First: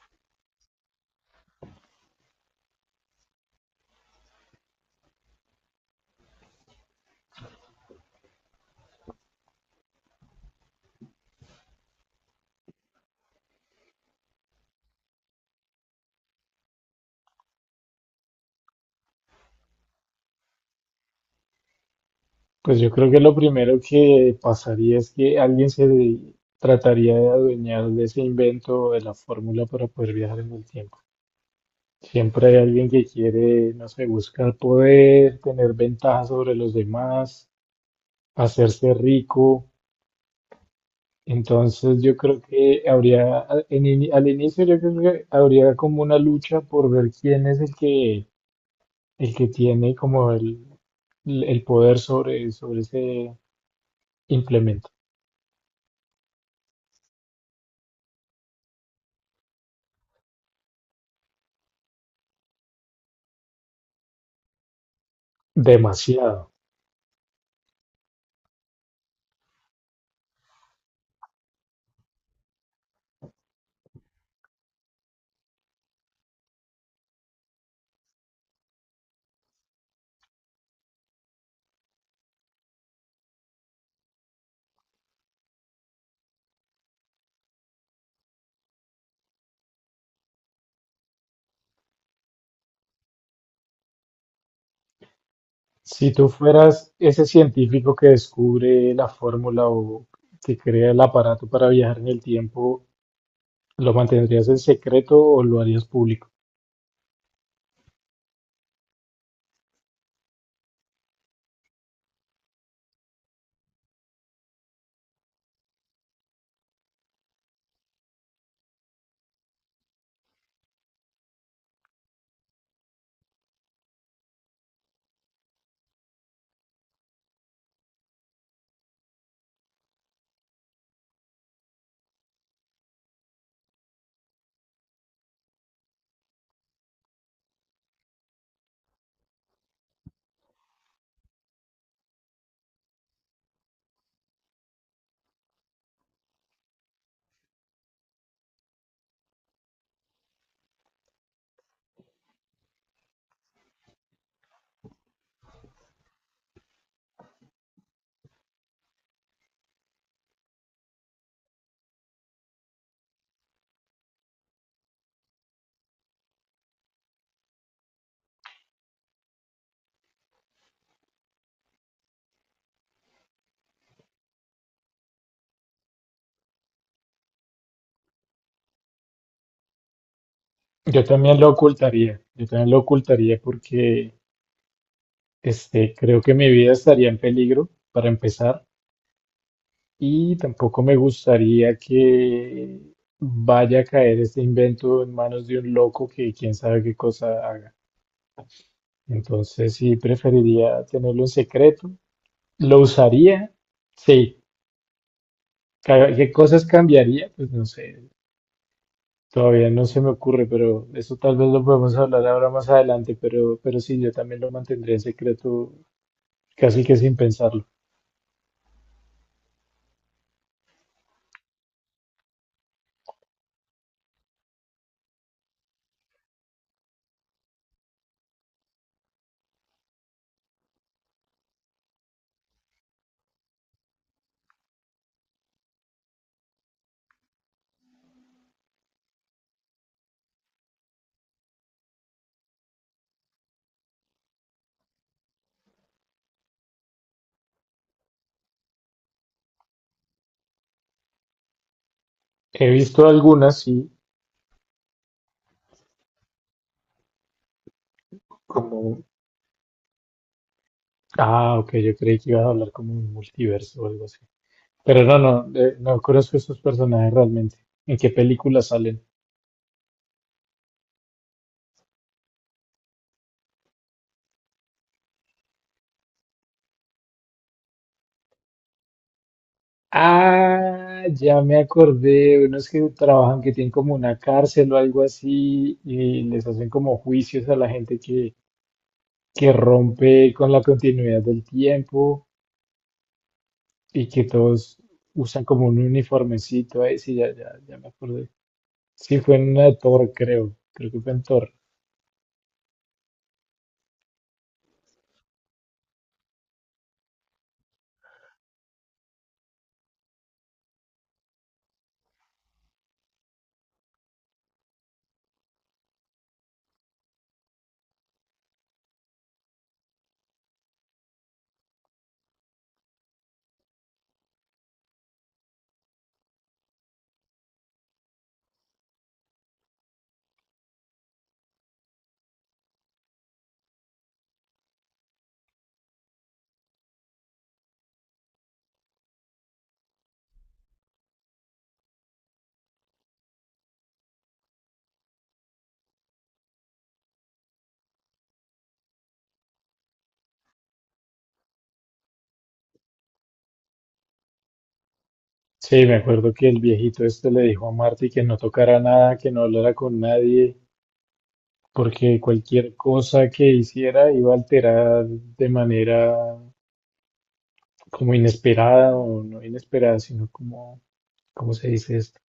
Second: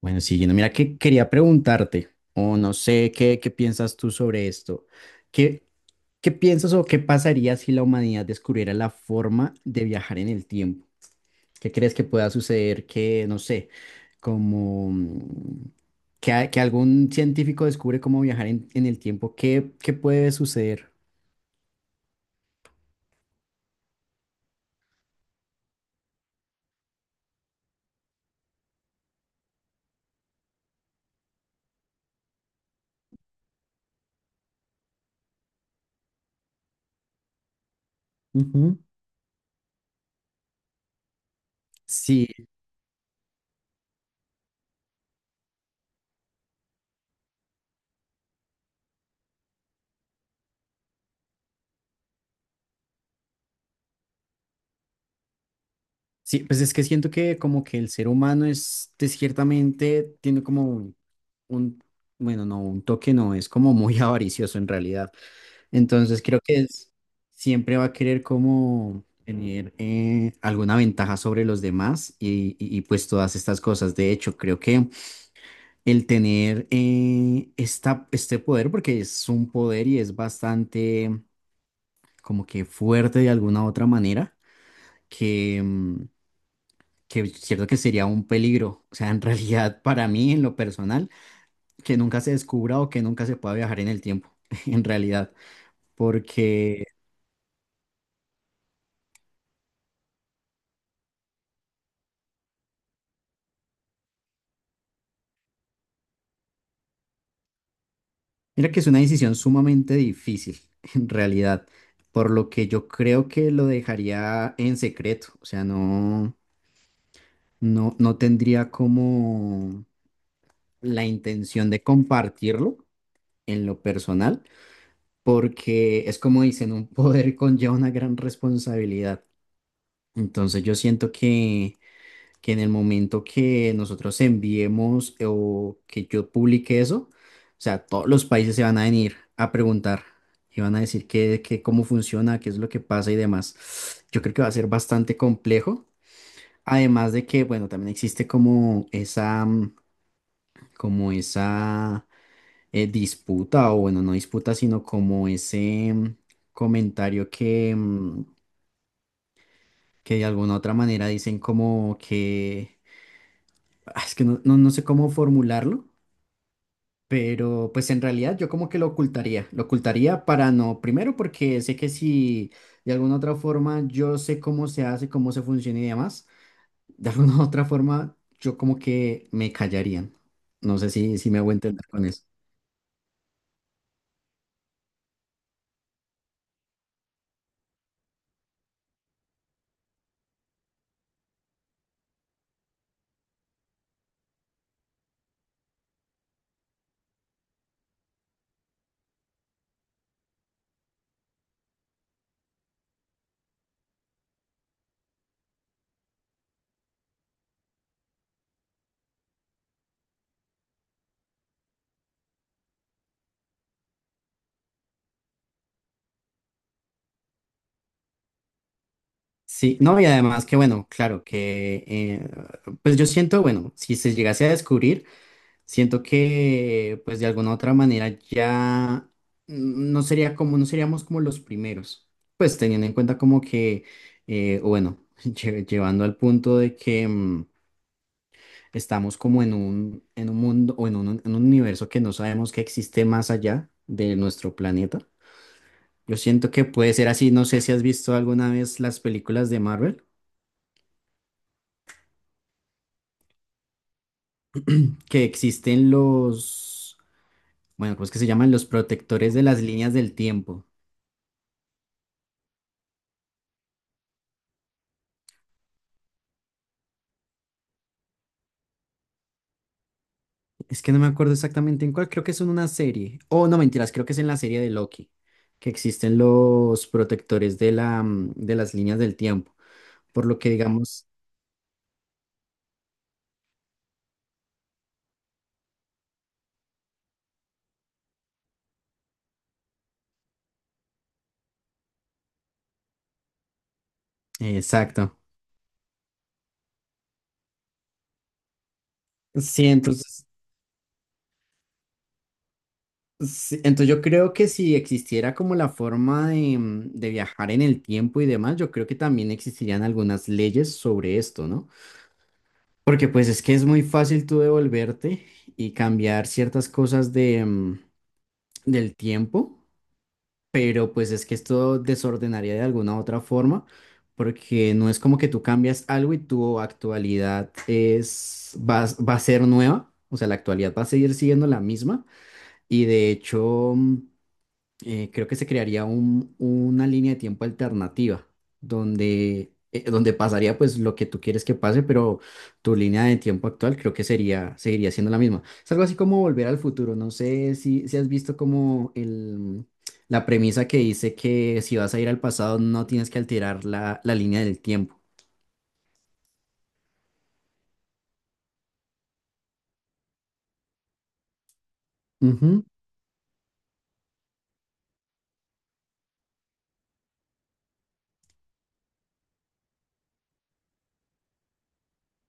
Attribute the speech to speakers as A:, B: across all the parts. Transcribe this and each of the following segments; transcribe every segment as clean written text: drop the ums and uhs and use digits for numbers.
A: Bueno, siguiendo, mira que quería preguntarte, o no sé qué, qué piensas tú sobre esto. ¿Qué, qué piensas o qué pasaría si la humanidad descubriera la forma de viajar en el tiempo? ¿Qué crees que pueda suceder? Que, no sé, como mm, que, que algún científico descubre cómo viajar en el tiempo, ¿qué puede suceder?
B: Pues yo creo que lo primero que pasaría es que alguien trataría de adueñar de ese invento o de la fórmula para poder viajar en el tiempo. Siempre hay alguien que quiere, no sé, buscar poder, tener ventaja sobre los demás,
A: Ujú.
B: hacerse rico. Entonces yo
A: Sí,
B: creo que habría, al inicio yo creo que habría como una lucha por ver quién es el que tiene como el poder sobre, sobre ese implemento.
A: sí, pues es que siento que como que el ser humano es de ciertamente, tiene como un, bueno, no, un toque no, es como muy avaricioso en realidad. Entonces creo
B: Demasiado.
A: que es, siempre va a querer como tener alguna ventaja sobre los demás y, pues todas estas cosas. De hecho, creo que el tener esta, este poder, porque es un poder y es bastante como que fuerte de alguna otra manera, que... mm, que es cierto que sería un peligro, o sea, en realidad para mí en lo personal, que nunca se descubra o que nunca se pueda viajar en el tiempo, en realidad,
B: Si tú
A: porque
B: fueras ese científico que descubre la fórmula o que crea el aparato para viajar en el tiempo, ¿lo mantendrías en secreto o lo harías público?
A: mira que es una decisión sumamente difícil, en realidad, por lo que yo creo que lo dejaría en secreto, o sea, no tendría como la intención de compartirlo en lo personal, porque es como dicen, un poder conlleva una gran responsabilidad. Entonces yo siento que en el momento que nosotros enviemos o que yo publique eso, o sea, todos los países se van a venir a preguntar y van a decir cómo funciona, qué es lo que pasa y demás. Yo creo que va a ser bastante complejo. Además de que, bueno, también existe como esa, como esa disputa, o bueno, no disputa, sino como ese comentario que que de alguna otra manera dicen como que, ah, es que no sé cómo formularlo. Pero pues en realidad yo como que lo ocultaría para no, primero porque sé que si de alguna otra forma yo sé cómo se hace, cómo se funciona y demás, de alguna otra forma yo como que me callarían. No sé
B: Yo
A: si me
B: también lo
A: hago entender con
B: ocultaría,
A: eso.
B: yo también lo ocultaría porque este, creo que mi vida estaría en peligro para empezar y tampoco me gustaría que vaya a caer este invento en manos de un loco que quién sabe qué cosa haga. Entonces sí preferiría tenerlo en secreto. ¿Lo usaría? Sí. ¿Qué cosas cambiaría? Pues no sé, todavía no se me ocurre, pero eso tal vez lo podemos hablar ahora más adelante, pero sí, yo también lo mantendría en secreto casi que sin pensarlo.
A: Sí, no, y además que bueno, claro, que pues yo siento, bueno, si se llegase a descubrir, siento que, pues de alguna u otra manera ya no sería como, no seríamos como los primeros. Pues teniendo en cuenta como que, o bueno, llevando al punto de que estamos como en un mundo o en un universo que no sabemos que existe más allá de nuestro planeta. Yo siento que puede ser así. No sé si has visto alguna vez las películas de Marvel,
B: He visto algunas, sí,
A: que existen los, bueno, ¿cómo es que se llaman? Los
B: como...
A: protectores de las líneas del tiempo.
B: Ah, ok, yo creí que ibas a hablar como un multiverso o algo así. Pero no, no, no conozco estos personajes realmente. ¿En qué películas salen?
A: Es que no me acuerdo exactamente en cuál, creo que es en una serie. Oh, no, mentiras, creo que es en la serie de Loki, que existen los protectores de la, de las líneas del tiempo, por lo que
B: Ah,
A: digamos,
B: ya me acordé, unos que trabajan que tienen como una cárcel o algo así y les hacen como juicios a la gente que rompe con la continuidad del tiempo y que todos
A: exacto.
B: usan como un uniformecito ahí, sí, ya, ya, ya me acordé. Sí, fue en una
A: Sí,
B: de Thor,
A: entonces,
B: creo, creo que fue en Thor.
A: sí, entonces yo creo que si existiera como la forma de, de viajar en el tiempo y demás, yo creo que también existirían algunas leyes sobre esto, ¿no? Porque pues es que es muy fácil tú devolverte y cambiar ciertas cosas de, del tiempo, pero pues es que esto desordenaría de alguna u otra forma, porque no es como que tú cambias algo y tu actualidad es, va, va a ser nueva, o sea, la actualidad va a seguir siendo la misma y de hecho, creo que se crearía una línea de tiempo alternativa donde, donde pasaría pues lo que tú quieres que pase, pero tu línea de tiempo actual creo que sería, seguiría siendo la misma. Es algo así como volver al futuro. No sé si has visto como el, la premisa que dice que si vas a ir al pasado no tienes que alterar la, la línea del tiempo.
B: Sí, me acuerdo que el viejito este le dijo a Marty que no tocara nada, que no hablara con nadie, porque cualquier cosa que hiciera iba a alterar de manera como inesperada o no inesperada, sino como, ¿cómo se dice esto?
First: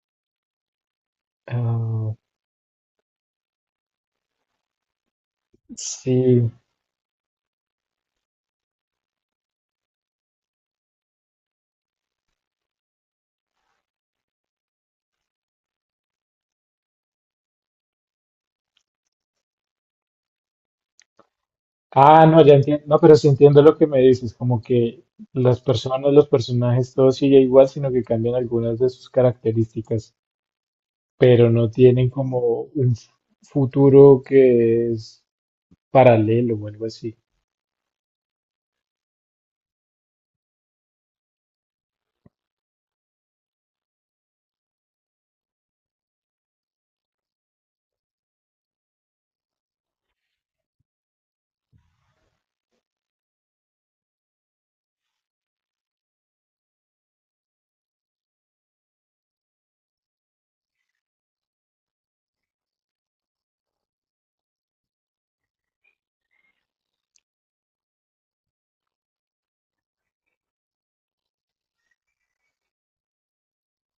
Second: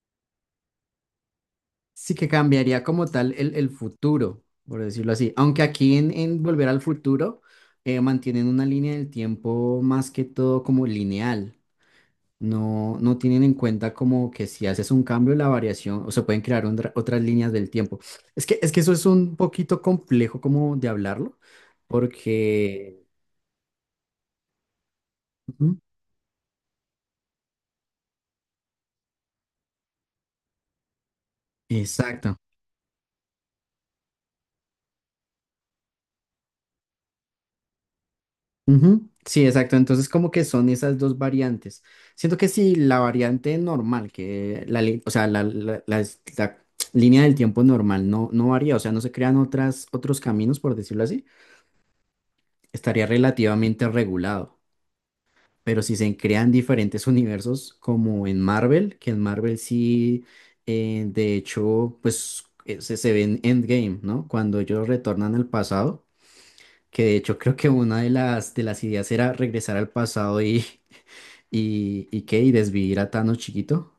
B: Ah,
A: Sí que cambiaría como tal el futuro, por decirlo así. Aunque aquí en
B: sí.
A: Volver al Futuro mantienen una línea del tiempo más que todo como lineal. No tienen en cuenta como que si haces un cambio, la variación, o se pueden crear otras líneas del tiempo. Es que eso es un poquito complejo como de hablarlo,
B: Ah, no, ya entiendo. No,
A: porque...
B: pero sí entiendo lo que me dices, como que las
A: Ujú.
B: personas, los personajes, todo sigue igual, sino que cambian algunas de sus características, pero no tienen
A: Exacto.
B: como un futuro que es paralelo o algo así.
A: Ujú, sí, exacto. Entonces, como que son esas dos variantes. Siento que si la variante normal, que la, o sea, la la línea del tiempo normal no varía, o sea, no se crean otras, otros caminos, por decirlo así, estaría relativamente regulado. Pero si se crean diferentes universos, como en Marvel, que en Marvel sí, de hecho, se ve en Endgame, ¿no? Cuando ellos retornan al pasado, que de hecho creo que una de las ideas era regresar al pasado y y desvivir a Thanos chiquito.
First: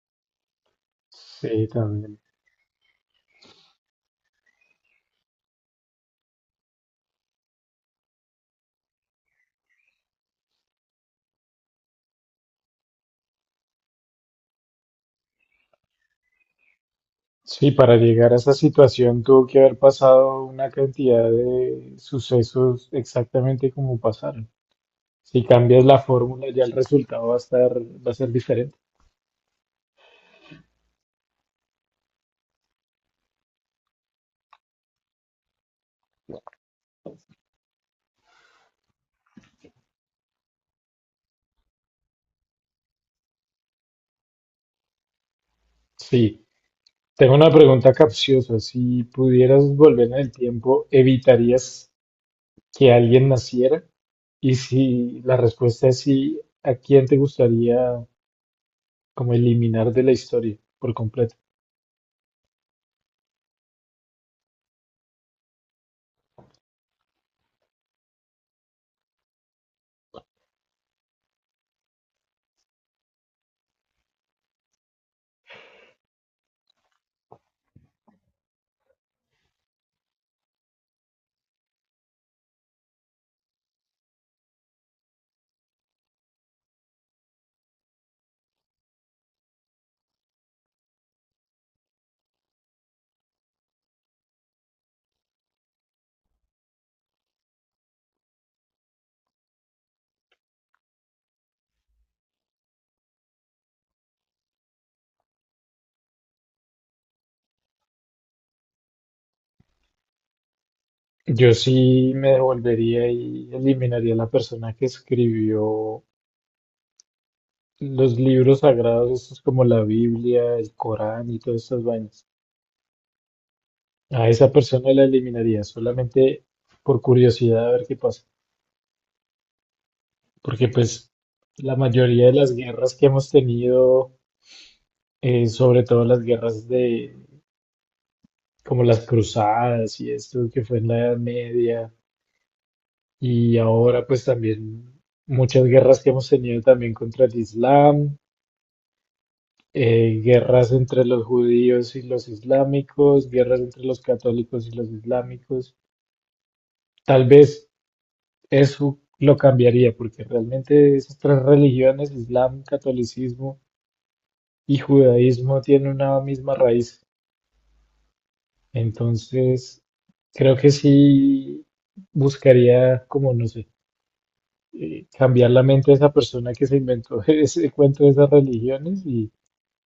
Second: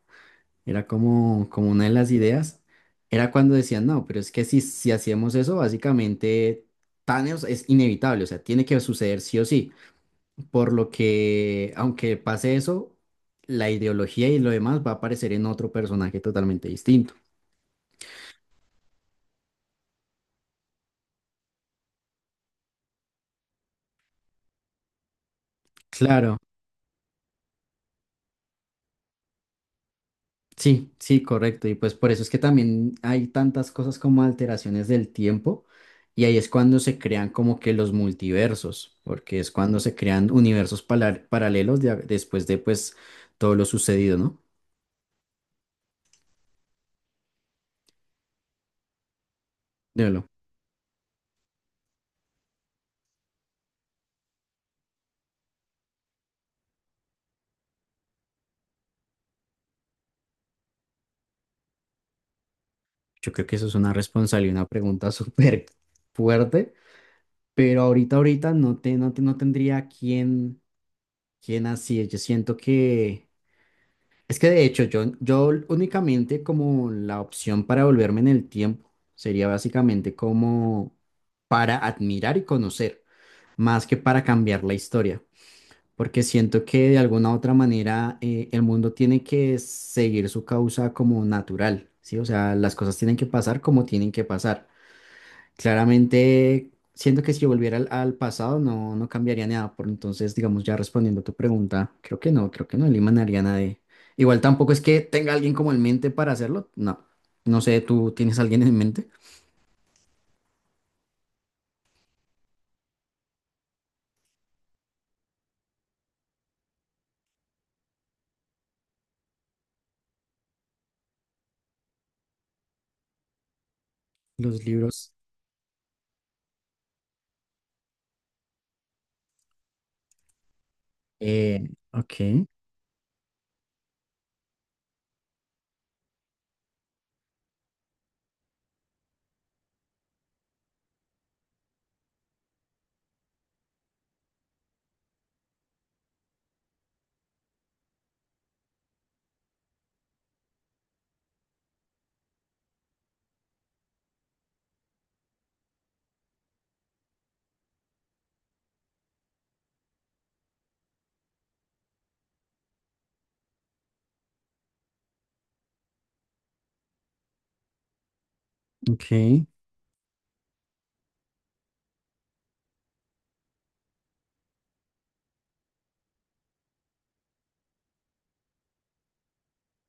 A: Era como,
B: Sí,
A: como una de las
B: también.
A: ideas. Era cuando decían, no, pero es que si hacíamos eso, básicamente Thanos es inevitable, o sea, tiene que suceder sí o sí. Por lo que, aunque pase eso, la ideología y lo demás va a aparecer en otro personaje totalmente distinto.
B: Sí, para llegar a esa situación tuvo que haber pasado una cantidad de sucesos exactamente como pasaron. Si cambias la
A: Claro,
B: fórmula, ya el resultado va a estar, va a ser diferente.
A: sí, sí, correcto. Y pues por eso es que también hay tantas cosas como alteraciones del tiempo y ahí es cuando se crean como que los multiversos, porque es cuando se crean universos paralelos después de pues todo lo sucedido, ¿no?
B: Sí. Tengo una pregunta capciosa. Si pudieras volver en
A: Dímelo.
B: el tiempo, ¿evitarías que alguien naciera? Y si la respuesta es sí, ¿a quién te gustaría como eliminar de la historia por completo?
A: Yo creo que eso es una responsabilidad, una pregunta súper fuerte, pero ahorita no tendría quién, quién así. Es. Yo siento que... Es que de hecho yo únicamente como la opción para volverme en el tiempo sería básicamente como para admirar y conocer, más que para cambiar la historia, porque siento que de alguna u otra manera el mundo tiene que seguir su causa como natural, ¿sí? O sea, las cosas tienen que pasar como tienen que pasar. Claramente, siento que si yo volviera al pasado no cambiaría nada, por entonces, digamos, ya respondiendo a tu pregunta, creo que no eliminaría a nadie. Igual tampoco es que tenga alguien como en mente para hacerlo, no. No sé, ¿tú tienes alguien en mente?
B: Yo sí me devolvería y eliminaría a la persona que escribió los libros sagrados, estos como la Biblia, el Corán y todas estas vainas. A esa
A: Los
B: persona la
A: libros.
B: eliminaría solamente por curiosidad a ver qué pasa. Porque pues la mayoría de
A: Ok,
B: las guerras que hemos tenido, sobre todo las guerras de como las cruzadas y esto que fue en la Edad Media y ahora pues también muchas guerras que hemos tenido también contra el Islam, guerras entre los judíos y los islámicos, guerras entre los católicos y los islámicos. Tal vez eso lo cambiaría porque realmente esas tres religiones, Islam, catolicismo y judaísmo, tienen una misma raíz.
A: ok.
B: Entonces, creo que sí buscaría, como no sé, cambiar la mente de esa persona que se inventó ese cuento de esas religiones y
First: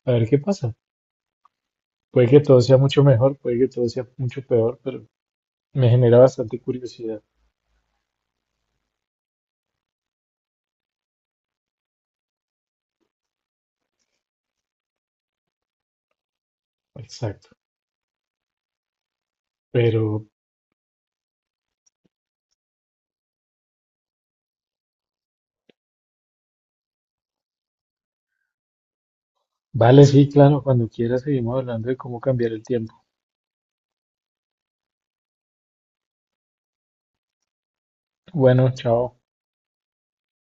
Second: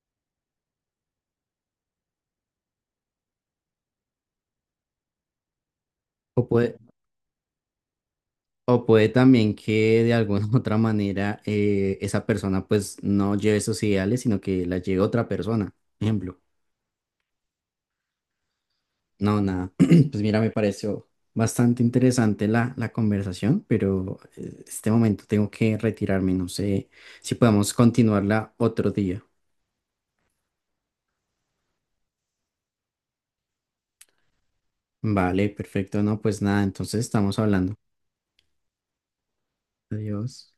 B: a ver qué pasa. Puede que todo sea mucho mejor, puede que todo sea mucho peor, pero me genera
A: O
B: bastante
A: puede,
B: curiosidad.
A: o puede también que de alguna u otra manera esa persona pues no lleve esos ideales, sino que la lleve otra persona, ejemplo.
B: Exacto.
A: No, nada. Pues
B: Pero
A: mira, me pareció bastante interesante la, la conversación, pero este momento tengo que retirarme. No sé si podemos continuarla otro día.
B: vale, sí, claro, cuando quieras seguimos hablando de cómo cambiar el tiempo.
A: Vale, perfecto. No, pues nada, entonces estamos hablando.
B: Bueno, chao.
A: Adiós.